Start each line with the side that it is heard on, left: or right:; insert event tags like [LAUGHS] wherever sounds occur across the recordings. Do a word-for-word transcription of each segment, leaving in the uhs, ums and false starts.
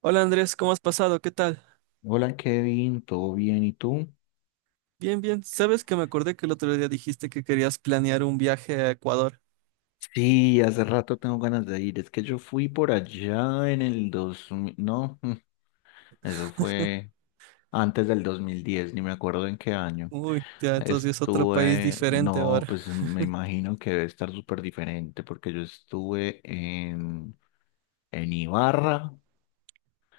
right: Hola Andrés, ¿cómo has pasado? ¿Qué tal?
left: Hola Kevin, ¿todo bien? ¿Y tú?
right: Bien, bien. Sabes que me acordé que el otro día dijiste que querías planear un viaje a Ecuador.
left: Sí, hace rato tengo ganas de ir. Es que yo fui por allá en el dos mil, no, [LAUGHS] mm, eso fue antes del dos mil diez, ni me acuerdo en qué año.
right: Uy, ya, entonces es otro país
left: Estuve,
right: diferente
left: no,
right: ahora.
left: pues me imagino que debe estar súper diferente porque yo estuve en, en Ibarra,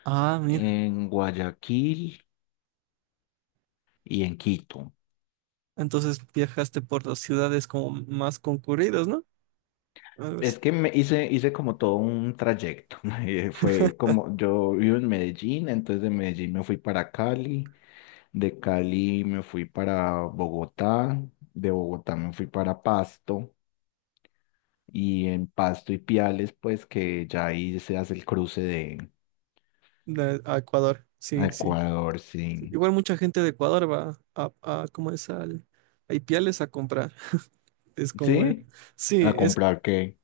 right: Ah, mira.
left: en Guayaquil y en Quito.
right: Entonces viajaste por las ciudades como más concurridas, ¿no? Algo así.
left: Es que me hice, hice como todo un trayecto. [LAUGHS] Eh, Fue como, yo vivo en Medellín, entonces de Medellín me fui para Cali, de Cali me fui para Bogotá, de Bogotá me fui para Pasto, y en Pasto y Piales, pues que ya ahí se hace el cruce de
right: De- a Ecuador.
left: a
right: Sí, sí.
left: Ecuador,
right: Sí.
left: sí.
right: Igual mucha gente de Ecuador va a, a ¿cómo es? Al, a Ipiales a comprar. [LAUGHS] Es como, eh,
left: ¿Sí? ¿A
right: sí, es
left: comprar qué?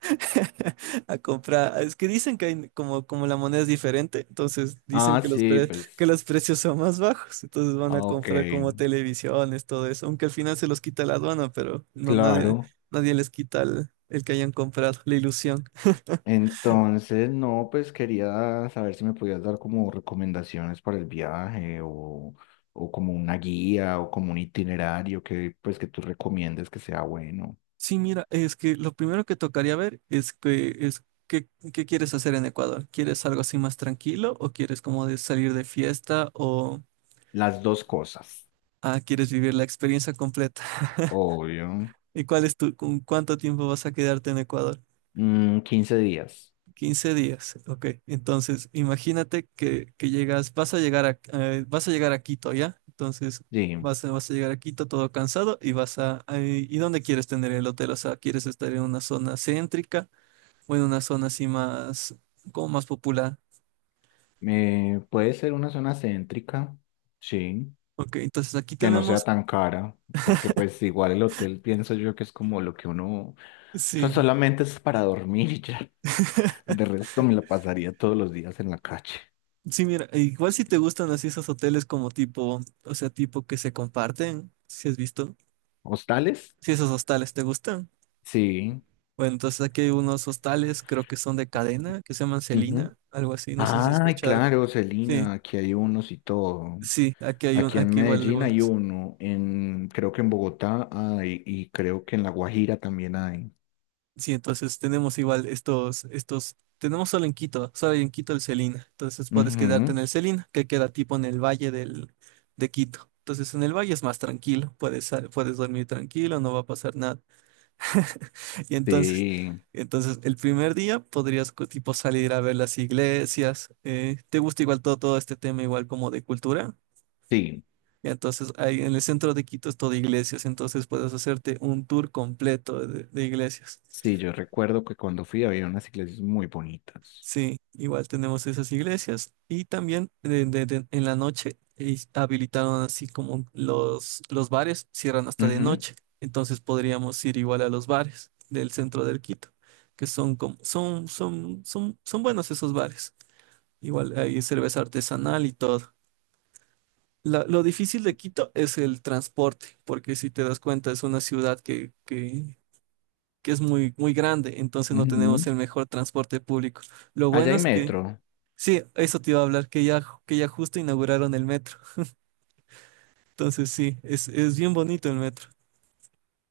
right: [LAUGHS] a comprar. Es que dicen que hay como, como la moneda es diferente, entonces dicen
left: Ah,
right: que los,
left: sí,
right: pre- que
left: pues,
right: los precios son más bajos, entonces van a
left: ah, ok,
right: comprar como televisiones, todo eso, aunque al final se los quita la aduana, pero no nadie,
left: claro.
right: nadie les quita el, el que hayan comprado, la ilusión.
left: Entonces, no, pues quería saber si me podías dar como recomendaciones para el viaje o, o como una guía o como un itinerario que pues que tú recomiendes que sea bueno.
right: Sí, mira, es que lo primero que tocaría ver es que es qué, qué quieres hacer en Ecuador. ¿Quieres algo así más tranquilo o quieres como de salir de fiesta o
left: Las dos cosas,
right: ah, quieres vivir la experiencia completa? [LAUGHS]
left: obvio.
right: ¿Y cuál es tu, con cuánto tiempo vas a quedarte en Ecuador?
left: Mm, quince días,
right: Quince días, ok. Entonces, imagínate que, que llegas, vas a llegar a, eh, vas a llegar a Quito, ¿ya? Entonces,
left: sí.
right: vas a, vas a llegar a Quito todo cansado y vas a, ay, ¿y dónde quieres tener el hotel? O sea, ¿quieres estar en una zona céntrica o en una zona así más, como más popular?
left: Eh, puede ser una zona céntrica, sí,
right: Ok, entonces aquí
left: que no sea
right: tenemos,
left: tan cara, porque pues igual el hotel pienso yo que es como lo que uno, eso
right: sí,
left: solamente es para dormir [LAUGHS] y ya. De resto me la pasaría todos los días en la calle.
right: sí, mira, igual si te gustan así esos hoteles como tipo, o sea, tipo que se comparten, si has visto,
left: ¿Hostales?
right: si esos hostales te gustan.
left: Sí.
right: Bueno, entonces aquí hay unos hostales, creo que son de cadena, que se llaman
left: Ujú.
right: Celina, algo así, no sé si se
left: Ay,
right: escuchado.
left: claro,
right: Sí,
left: Celina, aquí hay unos y todo.
right: sí, aquí hay un,
left: Aquí en
right: aquí igual
left: Medellín hay
right: algunos.
left: uno, en, creo que en Bogotá hay, y creo que en La Guajira también hay.
right: Sí, entonces tenemos igual estos, estos, tenemos solo en Quito, solo hay en Quito el Celina. Entonces puedes quedarte en
left: Ujú.
right: el Celina, que queda tipo en el valle del, de Quito. Entonces en el valle es más tranquilo, puedes, sal- puedes dormir tranquilo, no va a pasar nada. [LAUGHS] Y entonces,
left: Sí,
right: entonces el primer día podrías co- tipo salir a ver las iglesias. Eh, ¿te gusta igual todo, todo este tema igual como de cultura?
left: sí,
right: Y entonces ahí en el centro de Quito es todo iglesias, entonces puedes hacerte un tour completo de, de iglesias.
left: sí, yo recuerdo que cuando fui había unas iglesias muy bonitas.
right: Sí, igual tenemos esas iglesias. Y también de- de- de- en la noche eh, habilitaron así como los, los bares cierran hasta de
left: Ujú,
right: noche. Entonces podríamos ir igual a los bares del centro del Quito, que son como, son, son, son, son buenos esos bares. Igual hay cerveza artesanal y todo. La- lo difícil de Quito es el transporte, porque si te das cuenta es una ciudad que, que, que es muy, muy grande, entonces no
left: ujú.
right: tenemos el mejor transporte público. Lo
left: Allá
right: bueno
left: hay
right: es que
left: metro.
right: sí, eso te iba a hablar, que ya, que ya justo inauguraron el metro. Entonces sí, es, es bien bonito el metro.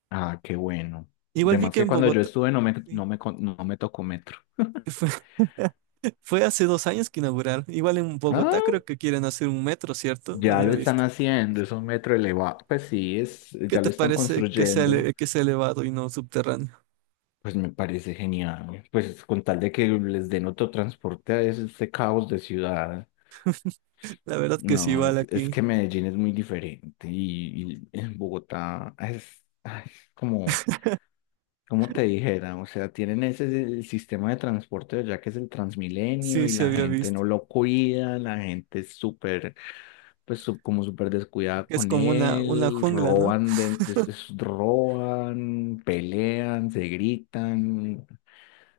left: Ah, qué bueno.
right: Igual vi
left: Además
right: que
left: que
right: en
left: cuando yo
right: Bogotá,
left: estuve no me,
right: sí,
left: no me, con- no me tocó metro. [LAUGHS]
right: fue, [LAUGHS] fue hace dos años que inauguraron. Igual en Bogotá
left: Ah,
right: creo que quieren hacer un metro, ¿cierto?
left: ya
right: Había
left: lo están
right: visto.
left: haciendo, es un metro elevado. Pues sí, es,
right: ¿Qué
left: ya
right: te
left: lo están
right: parece que sea, ele-
left: construyendo.
right: que sea elevado y no subterráneo?
left: Pues me parece genial. Pues con tal de que les den otro transporte a ese, este caos de ciudad.
right: La verdad que sí,
left: No,
right: igual
left: es, es
right: aquí.
left: que Medellín es muy diferente y, y en Bogotá es, ay, es como... como te dijera, o sea, tienen ese el sistema de transporte ya que es el Transmilenio
right: Sí,
left: y
right: sí
left: la
right: había
left: gente
right: visto.
left: no lo cuida, la gente es súper, pues su- como súper descuidada
right: Es
left: con
right: como una, una
left: él,
right: jungla, ¿no?
left: roban, de, des- des- roban, pelean, se gritan,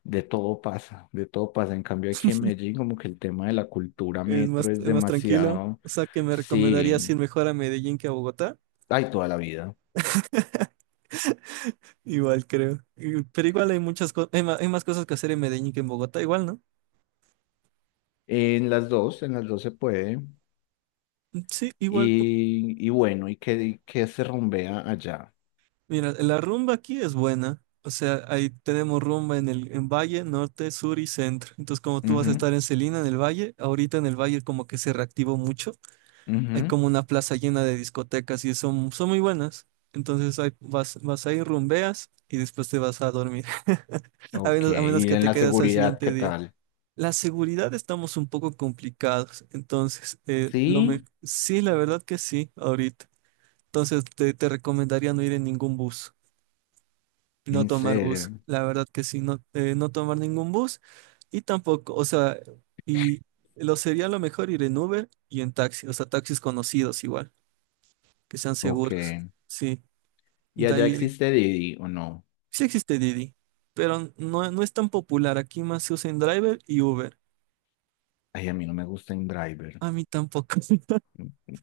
left: de todo pasa, de todo pasa. En cambio aquí en Medellín como que el tema de la cultura
right: Es más,
left: metro es
right: es más tranquilo.
left: demasiado,
right: O sea, que me recomendarías ir
left: sí,
right: mejor a Medellín que a Bogotá.
left: hay toda la vida.
right: Igual creo. Y- Pero igual hay muchas cosas, hay ma- hay más cosas que hacer en Medellín que en Bogotá, igual, ¿no?
left: En las dos, en las dos se puede.
right: Mm, sí, igual. po-
left: Y, y bueno, y que, y que se rumbea allá.
right: Mira, la rumba aquí es buena. O sea, ahí tenemos rumba en el en Valle, Norte, Sur y Centro. Entonces, como tú vas a
left: Ujú,
right: estar en Celina, en el Valle, ahorita en el Valle como que se reactivó mucho. Hay
left: ujú.
right: como una plaza llena de discotecas y son, son muy buenas. Entonces, ahí vas, vas ahí, rumbeas y después te vas a dormir. [LAUGHS] A
left: Ok,
right: menos, a menos
left: y
right: que
left: en
right: te
left: la
right: quedas al
left: seguridad, ¿qué
right: siguiente día.
left: tal?
right: La seguridad estamos un poco complicados, entonces, eh, lo
left: Sí,
right: me- sí, la verdad que sí, ahorita. Entonces, te, te recomendaría no ir en ningún bus, no
left: en
right: tomar bus,
left: serio.
right: la verdad que sí, no, eh, no tomar ningún bus y tampoco, o sea, y lo sería lo mejor ir en Uber y en taxi, o sea, taxis conocidos igual, que sean
left: Ok.
right: seguros, sí.
left: ¿Y
right: De
left: allá
right: ahí,
left: existe Didi o no?
right: sí existe Didi, pero no, no es tan popular, aquí más se usa en Driver y Uber.
left: Ay, a mí no me gusta driver
right: A mí tampoco, [LAUGHS]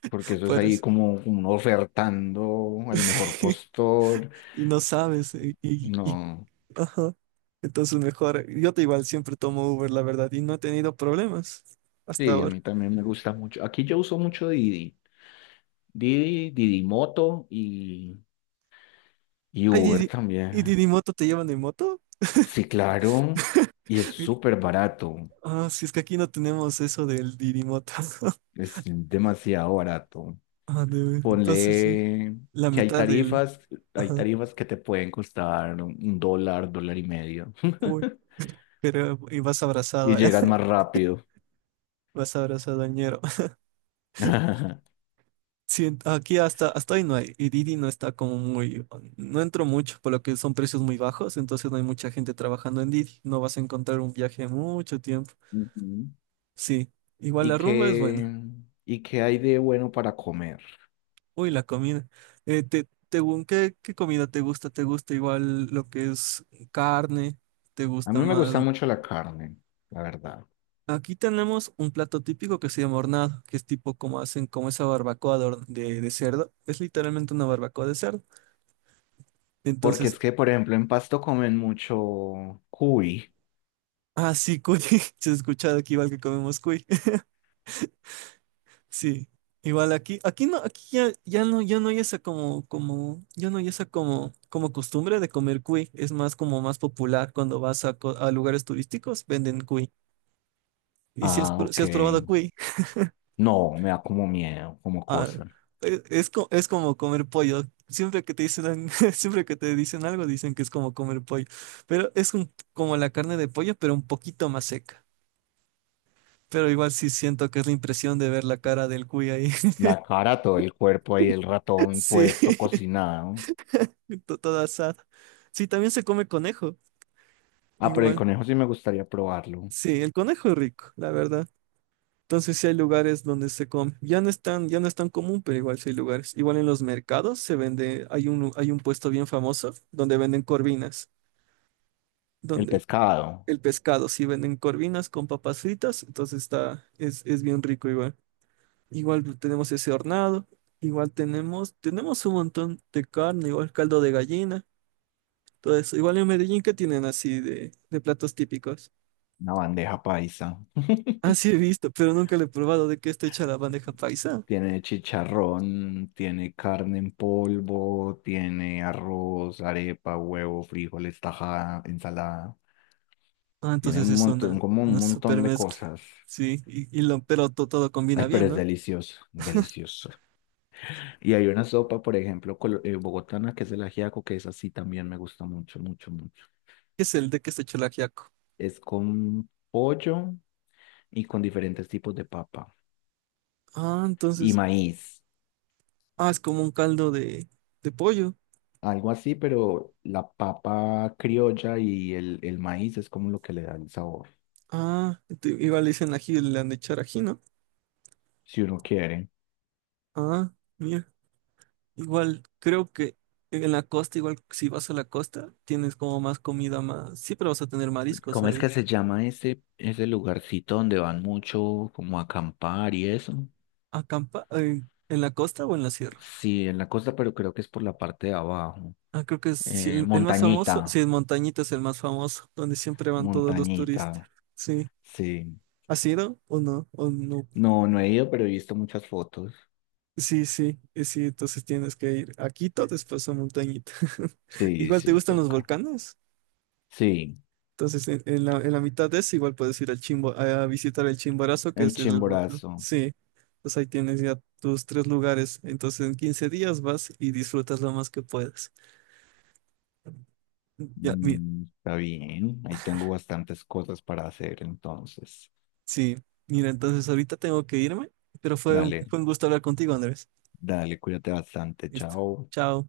left: porque eso es
right: por
left: ahí
right: eso.
left: como, como uno ofertando al mejor postor.
right: Y no sabes. Eh, Y, y-
left: No,
right: ajá. Entonces mejor, yo te igual siempre tomo Uber, la verdad, y no he tenido problemas hasta
left: sí, a
right: ahora.
left: mí también me gusta mucho. Aquí yo uso mucho Didi. Didi, Didi Moto y, y
right: Ay,
left: Uber
right: Didi- ¿y
left: también.
right: Didimoto te llevan en moto?
left: Sí, claro. Y es
right: Eh,
left: súper barato.
right: Ah, si es que aquí no tenemos eso del Didimoto. [LAUGHS]
left: Es demasiado barato.
right: Ah, de- entonces sí,
left: Ponle
right: la
left: que hay
right: mitad del.
left: tarifas, hay
right: Ajá.
left: tarifas que te pueden costar un dólar, dólar y medio.
right: Uy,
left: [LAUGHS]
right: pero y vas
left: Y
right: abrazado, [LAUGHS] ¿eh?
left: llegas más rápido.
right: Vas abrazado al ñero.
left: [LAUGHS]
right: Sí, aquí hasta, hasta hoy no hay, y Didi no está como muy, no entro mucho, por lo que son precios muy bajos, entonces no hay mucha gente trabajando en Didi, no vas a encontrar un viaje mucho tiempo.
left: Ujú.
right: Sí, igual la
left: ¿Y
right: rumba es
left: qué,
right: buena.
left: ¿Y qué hay de bueno para comer?
right: Uy, la comida. Eh, te, te gu- ¿qué, qué comida te gusta? ¿Te gusta igual lo que es carne? ¿Te
left: A
right: gusta
left: mí me
right: más?
left: gusta mucho la carne, la verdad.
right: Aquí tenemos un plato típico que se llama hornado, que es tipo como hacen como esa barbacoa de, hor- de de cerdo. Es literalmente una barbacoa de cerdo.
left: Porque
right: Entonces.
left: es que, por ejemplo, en Pasto comen mucho cuy.
right: Ah, sí, cuy. [LAUGHS] Se ha escuchado aquí igual que comemos cuy. [LAUGHS] Sí. Igual aquí, aquí no, aquí ya, ya no, ya no hay esa como, como, ya no hay esa como, como costumbre de comer cuy. Es más como más popular cuando vas a, co- a lugares turísticos, venden cuy. Y si has,
left: Ah,
right: pr- si
left: ok.
right: has probado cuy, [LAUGHS]
left: No, me da como miedo, como
right: ah,
left: cosa.
right: e- es, co- es como comer pollo. Siempre que te dicen, [LAUGHS] siempre que te dicen algo, dicen que es como comer pollo. Pero es un- como la carne de pollo, pero un poquito más seca. Pero igual sí siento que es la impresión de ver la cara del cuy ahí.
left: La cara, todo el cuerpo ahí, el ratón
right: Sí,
left: puesto, cocinado.
right: [LAUGHS] to- todo asado. Sí, también se come conejo,
left: Ah, pero el
right: igual.
left: conejo sí me gustaría probarlo.
right: Sí, el conejo es rico, la verdad. Entonces sí hay lugares donde se come. Ya no es tan, ya no es tan común, pero igual sí hay lugares. Igual en los mercados se vende, hay un, hay un puesto bien famoso donde venden corvinas,
left: El
right: donde
left: pescado,
right: el pescado, sí venden corvinas con papas fritas, entonces está, es, es bien rico igual. Igual tenemos ese hornado, igual tenemos, tenemos un montón de carne, igual caldo de gallina. Todo eso. Igual en Medellín, ¿qué tienen así de, de platos típicos?
left: una bandeja paisa.
right: Ah, sí he visto, pero nunca lo he probado de qué está hecha la bandeja paisa.
left: Tiene chicharrón, tiene carne en polvo, tiene arroz, arepa, huevo, frijoles, tajada, ensalada.
right: Ah,
left: Tiene
right: entonces
left: un
right: es
left: montón,
right: una,
left: como
right: una
left: un
right: super
left: montón de
right: mezcla.
left: cosas.
right: Sí, y, y lo, pero to- todo combina
left: Ay, pero
right: bien,
left: es
right: ¿no?
left: delicioso, delicioso. Y hay una sopa, por ejemplo, colo- eh, bogotana, que es el ajiaco, que es así también me gusta mucho, mucho, mucho.
right: ¿Qué es el de qué está hecho el ajiaco?
left: Es con pollo y con diferentes tipos de papa
right: Ah,
left: y
right: entonces,
left: maíz.
right: ah, es como un caldo de, de pollo.
left: Algo así, pero la papa criolla y el, el maíz es como lo que le da el sabor,
right: Ah, te- igual le dicen ají, le han de echar ají, ¿no?
left: si uno quiere.
right: Ah, mira, igual, creo que en la costa, igual si vas a la costa, tienes como más comida, más, siempre vas a tener mariscos
left: ¿Cómo es
right: ahí.
left: que se llama ese, ese lugarcito donde van mucho como a acampar y eso?
right: Acampa eh, en la costa o en la sierra.
left: Sí, en la costa, pero creo que es por la parte de abajo.
right: Ah, creo que es sí,
left: Eh,
right: el, el más famoso.
left: montañita,
right: Sí, en Montañita es el más famoso, donde siempre van todos los turistas.
left: Montañita,
right: Sí.
left: sí.
right: ¿Has ido o no? ¿O no?
left: No, no he ido, pero he visto muchas fotos.
right: Sí, sí, eh, sí, entonces tienes que ir a Quito, después a Montañita. [LAUGHS]
left: Sí,
right: Igual te
left: sí,
right: gustan los
left: toca.
right: volcanes.
left: Sí,
right: Entonces, en, en la, en la mitad de eso, igual puedes ir al Chimbo, a visitar el Chimborazo, que
left: el
right: es el volcán.
left: Chimborazo.
right: Sí, pues ahí tienes ya tus tres lugares. Entonces, en quince días vas y disfrutas lo más que puedas. Ya, mi-
left: Mm, Está bien, ahí tengo bastantes cosas para hacer entonces.
right: sí, mira, entonces ahorita tengo que irme, pero fue un,
left: Dale,
right: fue un gusto hablar contigo, Andrés.
left: dale, cuídate bastante,
right: Listo.
left: chao.
right: Chao.